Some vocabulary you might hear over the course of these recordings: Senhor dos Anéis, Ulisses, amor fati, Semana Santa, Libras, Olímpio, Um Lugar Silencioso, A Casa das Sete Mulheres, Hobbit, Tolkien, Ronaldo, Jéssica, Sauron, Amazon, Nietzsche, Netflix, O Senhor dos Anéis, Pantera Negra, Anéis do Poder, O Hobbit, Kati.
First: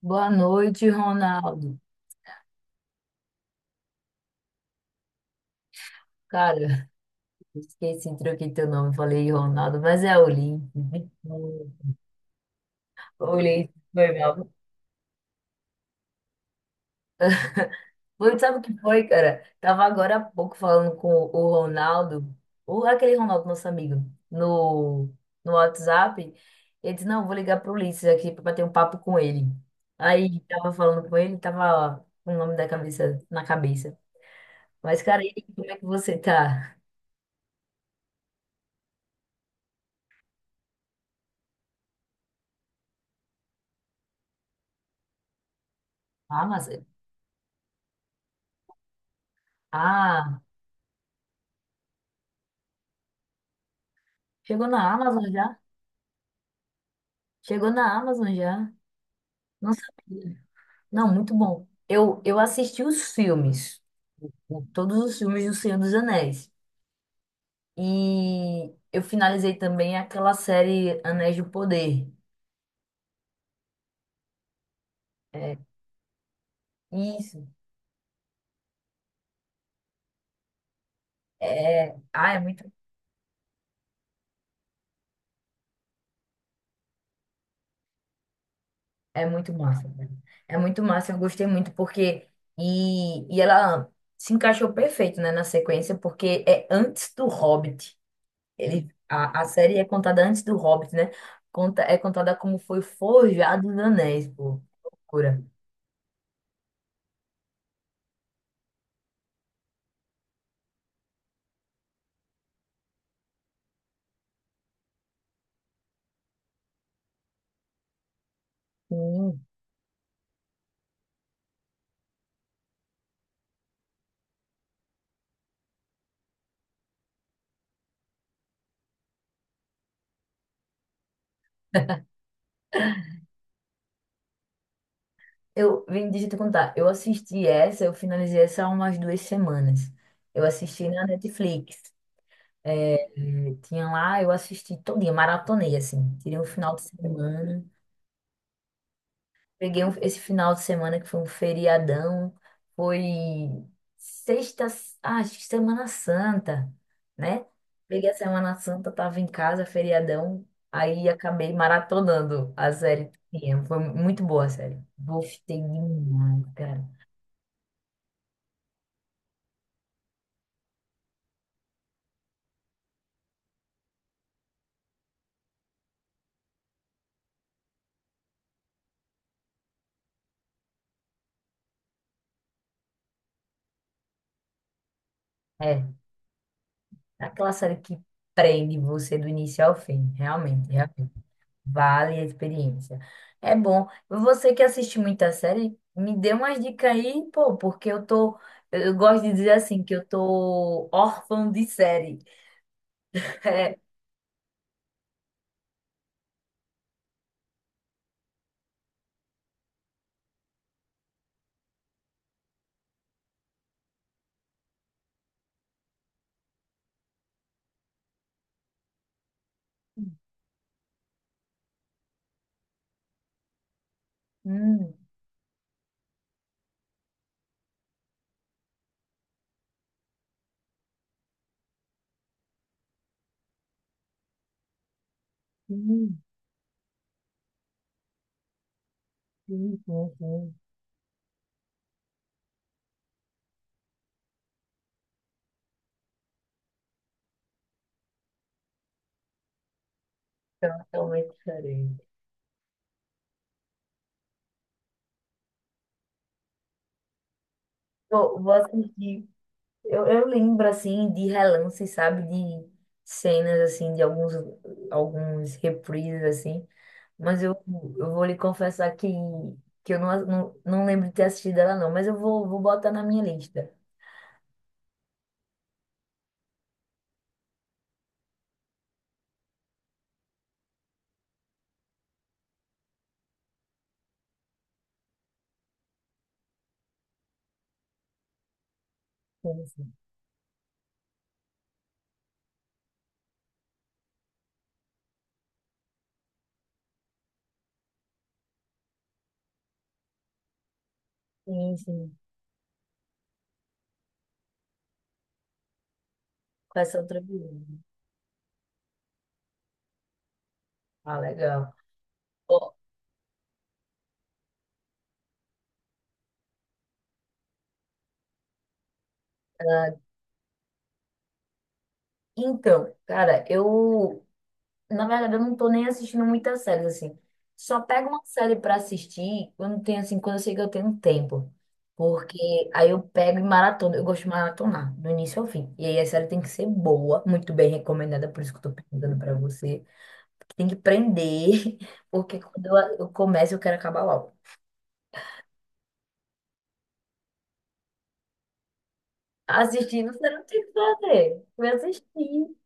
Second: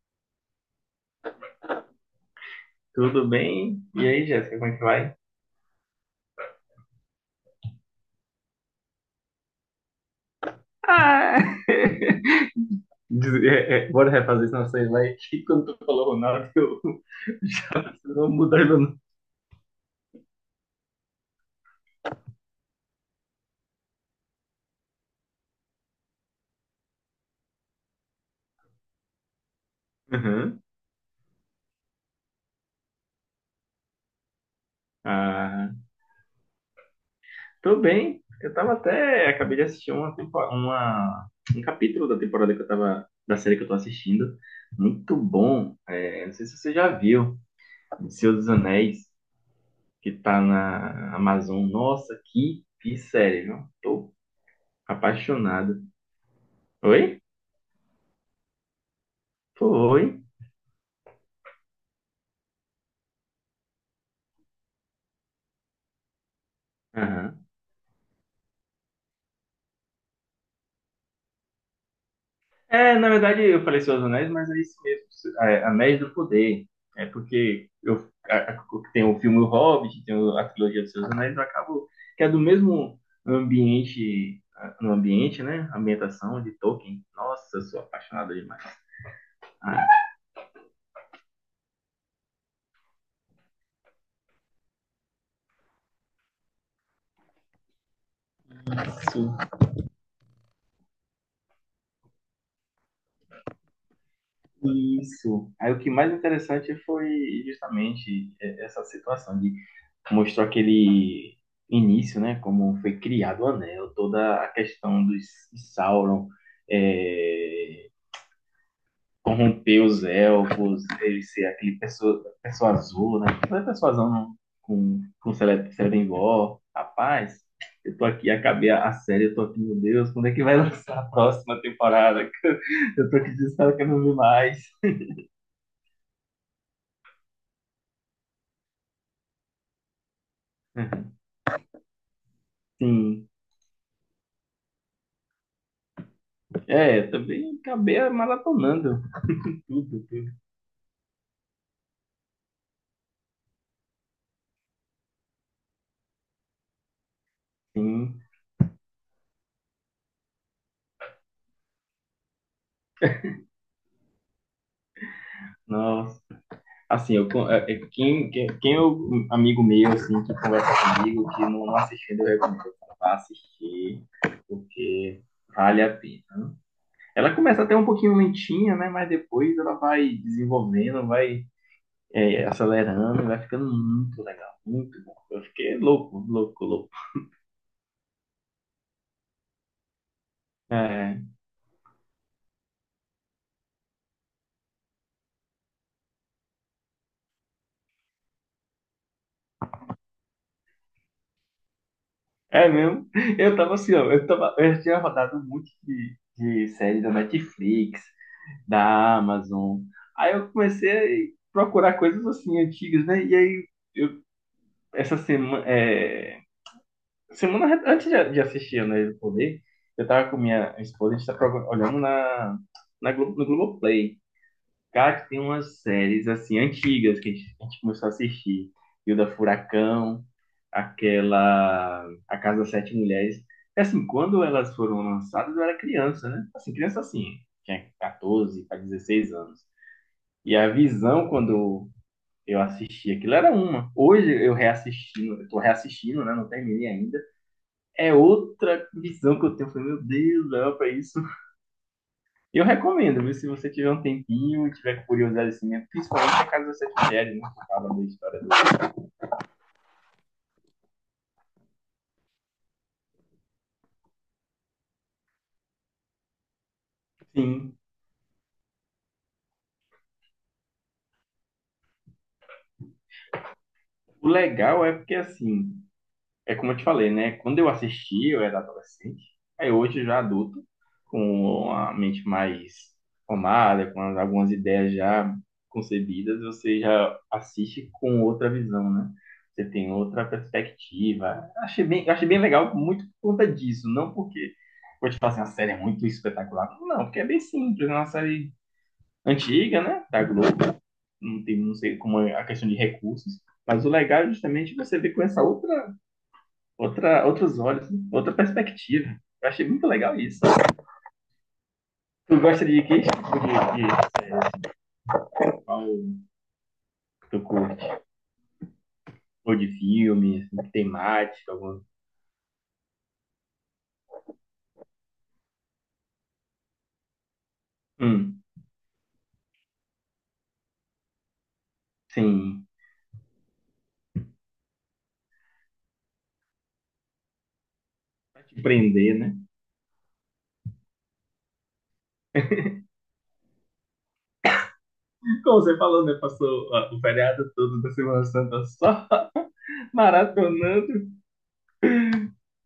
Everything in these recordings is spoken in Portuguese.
Boa noite, Ronaldo. Tudo bem? E aí, Jéssica, como é que vai? Cara, esqueci, troquei teu nome, falei Ronaldo, mas é Olímpio. Ah, Olímpio, Bora foi refazer mal. senão você vai que quando tu falou Ronaldo, eu eu vou Foi, sabe o mudar que meu nome. foi, cara? Tava agora há pouco falando com o Ronaldo, aquele Ronaldo, nosso amigo, no, no WhatsApp. Ele disse, não, vou ligar pro Ulisses aqui pra bater um papo com ele. Aí, Uhum. tava falando com ele, tava com o nome da cabeça, na cabeça. Mas, cara, e aí, como Ah, é que você tá? Tô bem. Eu tava até. Acabei de assistir um capítulo da temporada que eu tava. Da série que eu tô assistindo. Muito bom. É, não sei se você Amazon? já viu. O Senhor dos Anéis, que Ah, tá na Amazon. Nossa, que série, viu? Tô chegou na Amazon já? apaixonado. Oi? Chegou na Amazon já? Não Foi. sabia. Não, muito bom. Eu assisti os filmes, todos os filmes do Senhor dos Anéis. Aham. E eu finalizei também aquela série Anéis do Poder. É, na verdade, eu falei Seus Anéis, mas é isso mesmo, É, é, Anéis do Poder. É isso. porque eu a- a- tem o filme O Hobbit, tem a trilogia dos Seus Anéis, eu acabo É, que é do mesmo ambiente, no ambiente, né? Ambientação de Tolkien. Nossa, eu sou apaixonado demais. é muito massa, Ah, né? É muito massa, eu gostei muito porque e ela se encaixou perfeito, né, na sequência, porque é antes do Hobbit. A série é contada antes do Hobbit, né? É contada como foi forjado os anéis, pô. Loucura. Isso. Aí o que mais interessante foi justamente essa situação de mostrou aquele início, né? Como foi criado o Anel, toda a questão dos de Sauron é, Hum. corromper os elfos, ele ser pessoa azul, né? Aquela pessoa azul com, com Celebrimbor. Rapaz, eu tô aqui, acabei a série, eu tô aqui, meu Deus, quando é que vai lançar a próxima temporada? Eu tô aqui desesperado que eu não vi mais. Deixa eu te contar. Eu assisti essa, eu finalizei essa há umas 2 semanas. Eu assisti na Netflix. É, Sim, tinha lá, eu assisti todo dia, maratonei, assim. Tirei um final de é, também semana. acabei maratonando tudo, Esse tudo. final de semana que foi um feriadão, foi sexta, acho que Semana Santa, né? Peguei a Sim, Semana Santa, tava em casa, feriadão, aí acabei maratonando a série que tinha. Foi muito boa a série. Gostei nossa. demais, cara. Assim, eu, con- é- é quem, quem, quem é o amigo meu, assim, que conversa comigo, que não assistiu, eu recomendo pra assistir, porque vale a pena. Ela começa até um pouquinho lentinha, né, mas depois ela vai desenvolvendo, vai acelerando, e vai ficando muito legal, muito bom. Eu fiquei É, louco. aquela série que prende você do início ao fim, realmente. É. Vale a experiência. É bom. Você que assiste muita série, me dê umas dicas aí, pô, porque eu tô. Eu gosto de dizer assim, que eu tô órfão de série. É mesmo? Eu tava É. assim, ó, eu já tinha rodado um monte de série da Netflix, da Amazon. Aí eu comecei a procurar coisas assim antigas, né? E aí eu, essa semana, antes de assistir né, o Poder, eu tava com minha esposa, a gente tá procu- olhando na, no Globoplay. Hum, Cara, que tem umas séries assim antigas que a gente começou a assistir. E o da Furacão aquela A Casa das Sete Mulheres. É assim, quando elas foram lançadas, eu era sim, criança, né? Assim, criança assim, tinha 14 para 16 anos. sim, sim, sim. E a visão, quando eu assisti aquilo, era uma. Hoje eu reassistindo, eu tô reassistindo, né? Não terminei ainda. É outra visão que eu tenho. Eu falei, meu Deus, dava pra isso. Totalmente diferente. Eu recomendo, viu? Se você tiver um tempinho e tiver curiosidade assim, mesmo, principalmente a Casa das Sete Mulheres, né? Que fala da Pô, história do. vou assistir. Eu lembro, assim, de relance, sabe? De cenas, assim, de alguns reprises, assim. Mas eu, Sim. eu vou lhe confessar que eu não lembro de ter assistido ela, não. Mas eu vou botar na minha lista. O legal é porque assim é como eu te falei, né? Quando eu assisti, eu era adolescente. Aí hoje, já adulto, com a mente mais formada, com algumas ideias já concebidas, você já assiste com outra visão, né? Sim, Você tem sim. outra perspectiva. Achei bem legal, muito por conta disso. Não porque, vou te falar assim, a série é muito espetacular. Não, porque é bem simples. É uma série antiga, né? Da Globo. Não tem, não Sim, sei sim. como é a questão de recursos. Mas o legal é justamente você ver com essa Com essa outra outros beleza. olhos, outra perspectiva. Eu achei muito legal isso. Ah, legal. Tu gosta Ó, de que tipo de série? Qual tu curte? Ou de ah, filme, assim, temática, alguma. então, cara, eu na verdade, eu não tô nem assistindo muitas séries, assim. Só pego uma Hum, série pra assistir quando tem, assim, quando eu sei que eu tenho tempo. Porque sim. aí eu pego e maratona. Eu gosto de maratonar, do início ao fim. E aí a série tem que ser boa, muito bem recomendada, por Pra isso que eu te tô perguntando prender, pra né? você. Tem que prender, porque quando eu começo, eu quero acabar logo. Como você falou, né? Passou ó, o feriado todo da Semana Santa só Assistindo, você não tem o que maratonando fazer. Vai assistir.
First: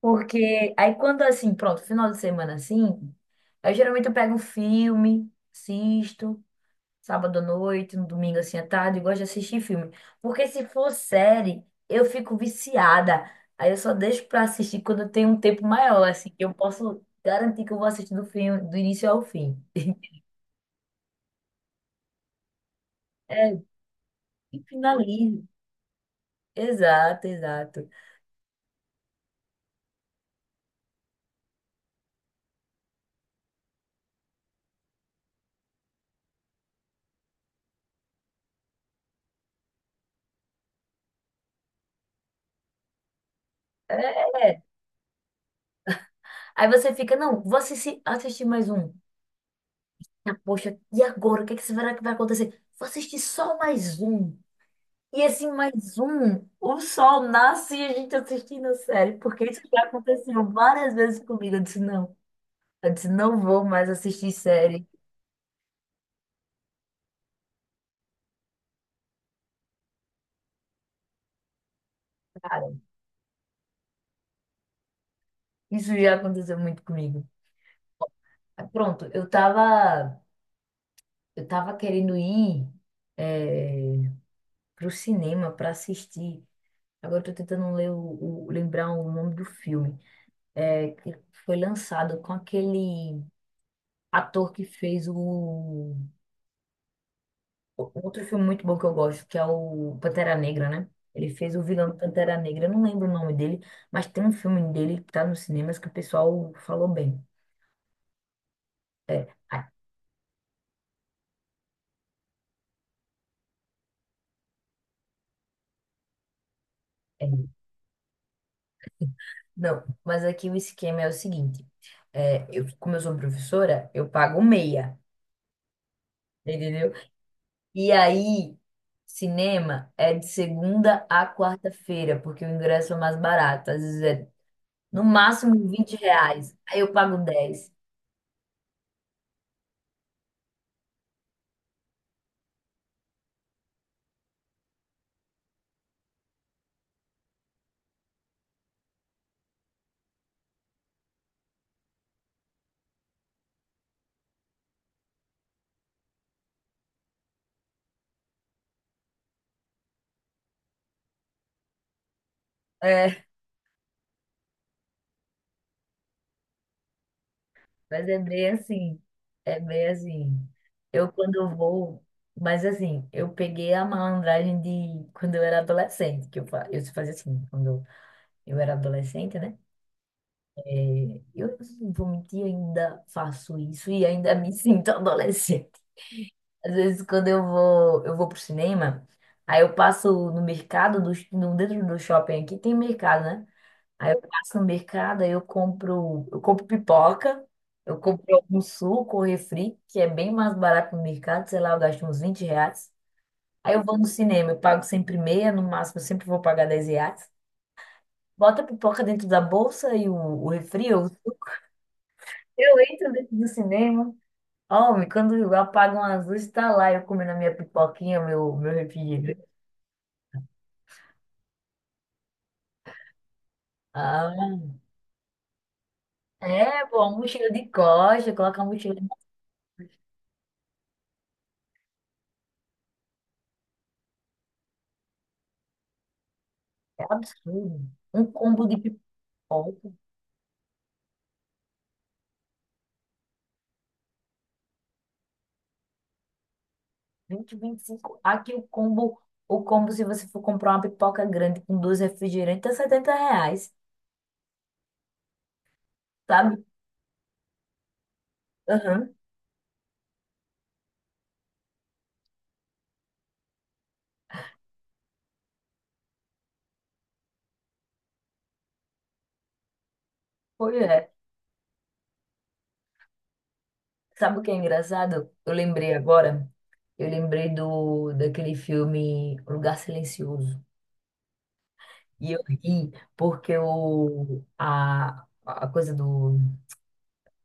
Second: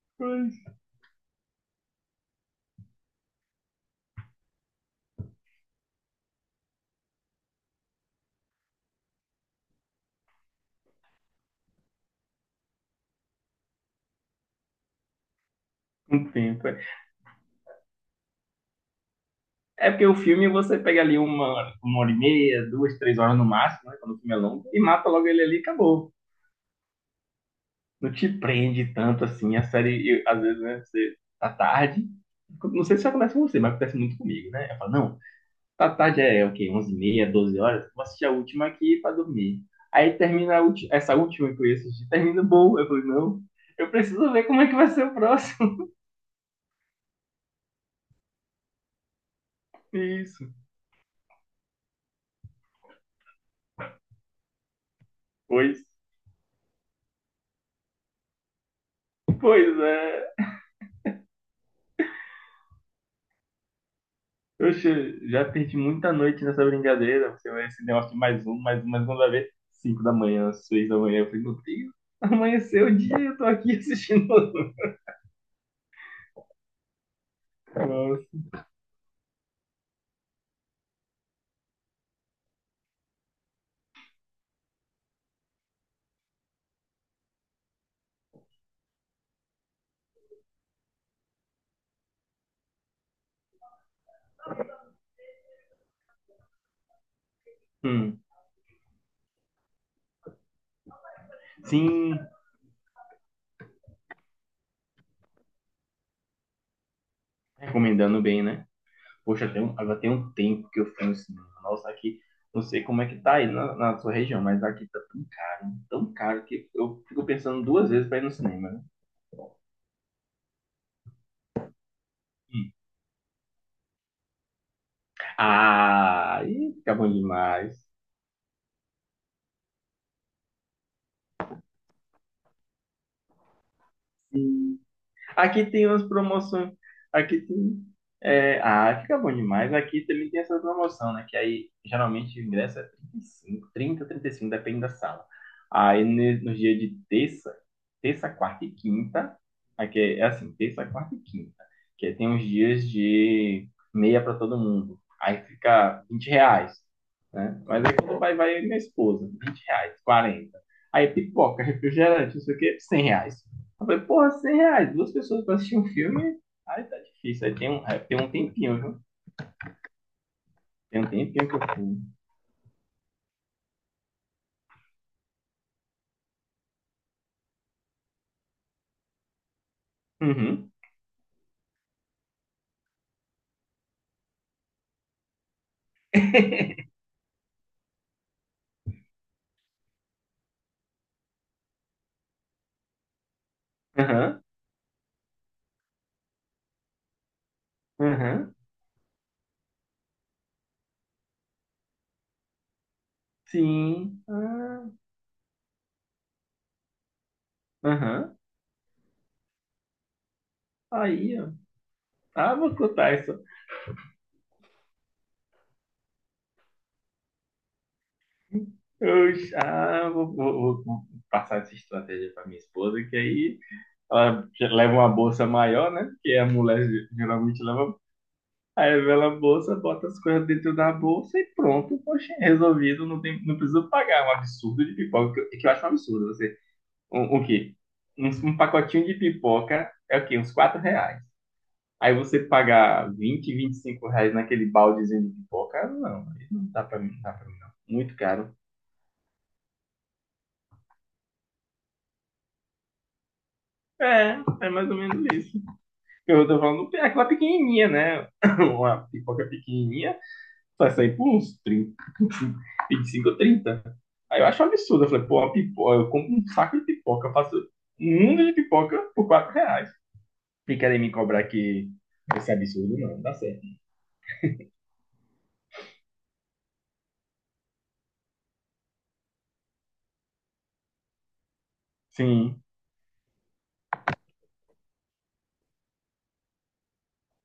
Porque coisas. aí quando, assim, pronto, final de semana, assim, aí geralmente eu pego um filme, assisto. Sábado à noite, no domingo assim à tarde, eu gosto de assistir filme. Porque se for série, eu fico viciada. Aí eu só deixo pra assistir quando eu tenho um tempo maior, Um assim, que eu tempo. É. posso garantir que eu vou assistir do filme, do início ao fim. É porque o filme você pega ali uma hora e meia, duas, três horas É, no máximo, né? Quando o filme é e longo, e mata logo ele finalizo. ali e acabou. Exato, exato. Não te prende tanto assim. A série, às vezes, né, você tá tarde. Não sei se acontece com você, mas acontece muito comigo, né? Eu falo, não, tá tarde é o quê? 11:30, 12 horas? Vou assistir a última aqui pra dormir. Aí termina essa última que eu ia assistir, termina boa. Eu falei, não, eu É. preciso ver como é. é que vai ser o próximo. Aí você fica, não, vou assistir mais um. Ah, Isso. poxa, e agora? O que é que será que vai acontecer? Vou assistir só mais um. E assim, Pois, mais um, o sol nasce e a gente assistindo a série, porque isso pois já é. aconteceu várias vezes comigo. Eu disse, não vou mais assistir série. Oxe, já perdi muita noite nessa brincadeira. Você vai esse negócio de mais um, mais um, mais um, vai ver. 5 da manhã, 6 da manhã. Eu falei, meu Deus, Cara, amanheceu o dia e eu tô aqui assistindo. isso já aconteceu muito comigo. Nossa. Aí, pronto, eu tava querendo ir é, pro cinema para assistir. Agora eu tô tentando lembrar o nome do filme, que foi lançado com aquele ator que fez o Hum, outro filme muito bom que eu gosto, que é o Pantera Negra, né? Ele fez o vilão do Sim, Pantera Negra, eu não lembro o nome dele, mas tem um filme dele que tá nos cinemas que o pessoal falou bem. recomendando bem, né? Poxa, tem Ah, um, agora tem um tempo que eu fui no cinema. Nossa, aqui, não sei como é que tá aí na, na sua região, mas aqui tá tão caro que eu fico é. pensando duas vezes pra ir no cinema, né? Não, mas aqui o esquema é o seguinte: Hum. como eu sou professora, eu pago meia, Ah, e entendeu? fica bom demais. E aí, cinema é de segunda a quarta-feira, porque o ingresso é mais barato, às vezes é no máximo Aqui tem 20 umas reais, promoções. aí eu pago Aqui 10. tem. É, ah, fica bom demais. Aqui também tem essa promoção, né? Que aí geralmente o ingresso é trinta e cinco, 35, depende da sala. Nos dias de quarta e quinta, aqui é, é assim, terça, quarta e quinta, que aí tem uns dias de meia para todo mundo. Aí fica R$ 20, né? Mas aí quando vai, vai minha esposa, R$ 20, 40. Aí pipoca, refrigerante, não sei o quê, 100 É. reais. Eu falei, porra, R$ 100, duas pessoas pra assistir um filme, aí tá difícil, aí Mas é tem um bem tempinho, viu? assim, é bem assim. Tem um Eu tempinho quando que eu fui. vou, mas assim, eu peguei a malandragem de quando eu era adolescente, que eu fazia assim, quando eu era adolescente, né? Uhum, É, eu não vou mentir, ainda faço isso e ainda me sinto adolescente. Às vezes quando eu vou, pro cinema, aí eu passo no mercado, do, no, dentro do shopping aqui tem mercado, né? Aí eu aham, passo no mercado, aí eu compro pipoca, eu compro aham, algum suco ou refri, que é bem mais barato no mercado, sei lá, eu gasto uns 20 reais. Aí eu vou no sim, cinema, eu pago ah, sempre meia, no máximo eu sempre vou pagar 10 reais. aham, Bota a pipoca dentro da bolsa e o refri ou o aí, suco. ó. Ah, vou Eu entro contar dentro isso. do cinema. Homem, quando eu apagam as luzes, tá lá eu comendo a minha pipoquinha, meu Eu, refrigerante. já- ah, vou, vou- vou- Vou passar essa estratégia pra minha esposa, que aí ela já Ah, leva uma bolsa maior, né? Porque a é, mulher pô, a mochila geralmente de leva. costa, coloca a Aí mochila de revela costa. a bolsa, bota as coisas dentro da bolsa e pronto. Poxa, resolvido, não, tem, não precisa pagar. É um absurdo de pipoca, que que eu acho um absurdo. Você, É um, o quê? absurdo. Um Um combo de pacotinho de pipoca. pipoca é o quê? Uns R$ 4. Aí você pagar vinte e cinco reais naquele baldezinho de pipoca, não, aí não dá pra Vinte mim, não. vinte e Muito cinco caro. Aqui o combo, se você for comprar uma pipoca grande com dois refrigerantes, é 70 reais, É, é mais ou menos isso. Eu tô sabe? falando é aquela pequenininha, né? Uma Aham, pipoca pequenininha vai sair por uns 25 ou 30. Aí eu acho um absurdo. Eu falei, pô, a pipoca, eu compro um saco de pipoca, eu faço um mundo de pipoca por R$ 4. pois E querem me é. cobrar que esse absurdo não, não dá certo. Sabe o que é engraçado? Eu lembrei agora, eu lembrei do daquele filme O Lugar Silencioso. E eu Sim. ri porque a coisa do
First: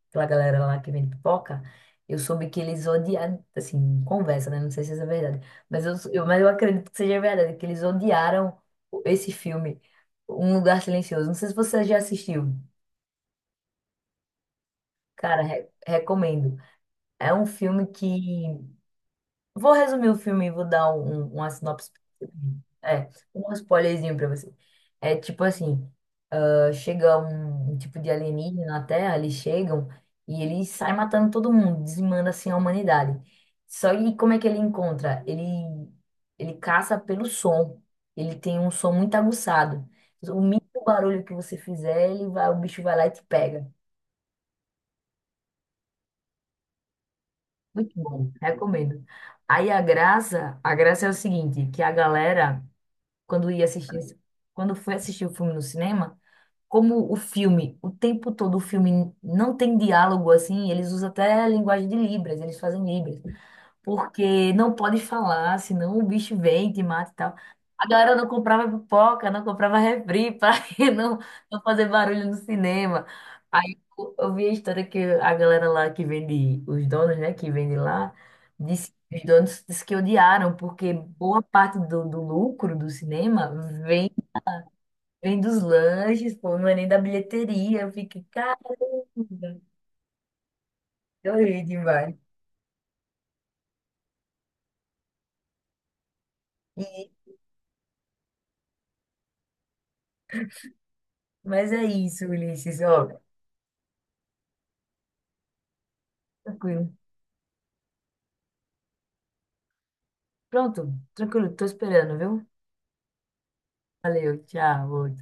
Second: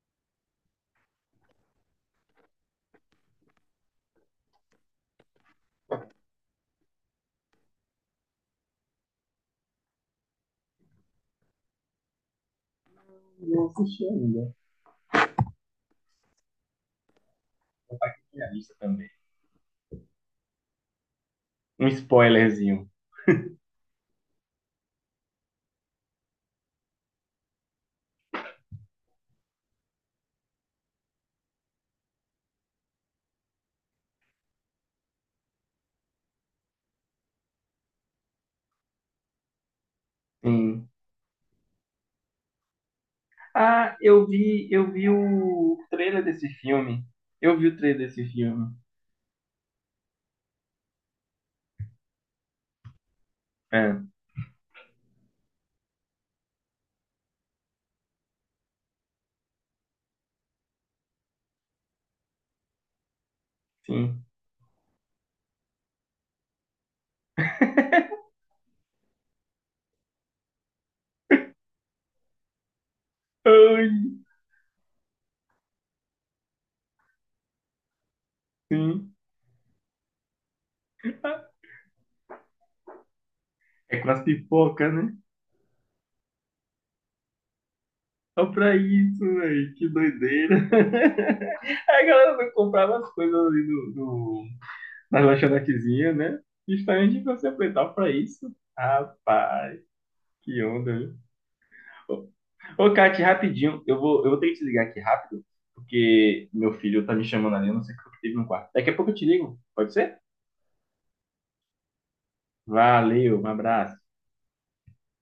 aquela galera lá que vende pipoca, eu soube que eles odiaram, assim, conversa, né? Não sei se isso é verdade, mas mas eu acredito que seja verdade, que eles odiaram esse filme, Um Lugar Silencioso. Não sei se você já assistiu. Não assisti ainda. Cara, recomendo. É um filme que... Minha lista também. Vou resumir o filme e vou dar uma Um sinopse. spoilerzinho. É, um spoilerzinho pra você. É tipo assim, chega um tipo de alienígena na Terra, eles chegam e ele sai matando todo mundo, dizimando assim a humanidade. Só que como é que ele encontra? Ele caça pelo som. Ele tem um som muito aguçado. O mínimo Sim. barulho que você fizer, ele vai, o bicho vai lá e te pega. Ah, eu vi o trailer desse filme. Eu vi o Muito trailer desse bom, filme. recomendo. Aí a graça é o seguinte, que a galera, quando ia É, assistir, quando foi assistir o filme no cinema, como o filme, o tempo todo o filme não tem diálogo assim, eles usam até a linguagem de Libras, eles fazem Libras, sim. porque não pode falar, senão o bicho vem, te mata e tal. A galera não comprava pipoca, não comprava refri para não, não fazer barulho no cinema. Aí Ai, eu vi a história que a galera lá que vende, os donos, né, que vende lá, disse, sim. os donos disse que odiaram, porque boa parte do lucro do cinema É vem com as pipocas, né? Vem dos lanches, pô, não é nem da bilheteria. Eu fiquei, Só caramba, pra isso, velho. Que doideira. eu ri Aí a demais. galera não comprava as coisas ali do na lanchonetezinha, né? E, Justamente pra se aproveitar pra isso. Rapaz, que onda, viu? mas é isso, Ulisses, Ô, ó, Kati, rapidinho, eu vou ter que te ligar aqui rápido, porque meu tranquilo. filho tá me chamando ali, eu não sei o que teve no quarto. Daqui a pouco eu te ligo, pode ser? Pronto, tranquilo, tô esperando, viu? Valeu, um abraço. Valeu, tchau.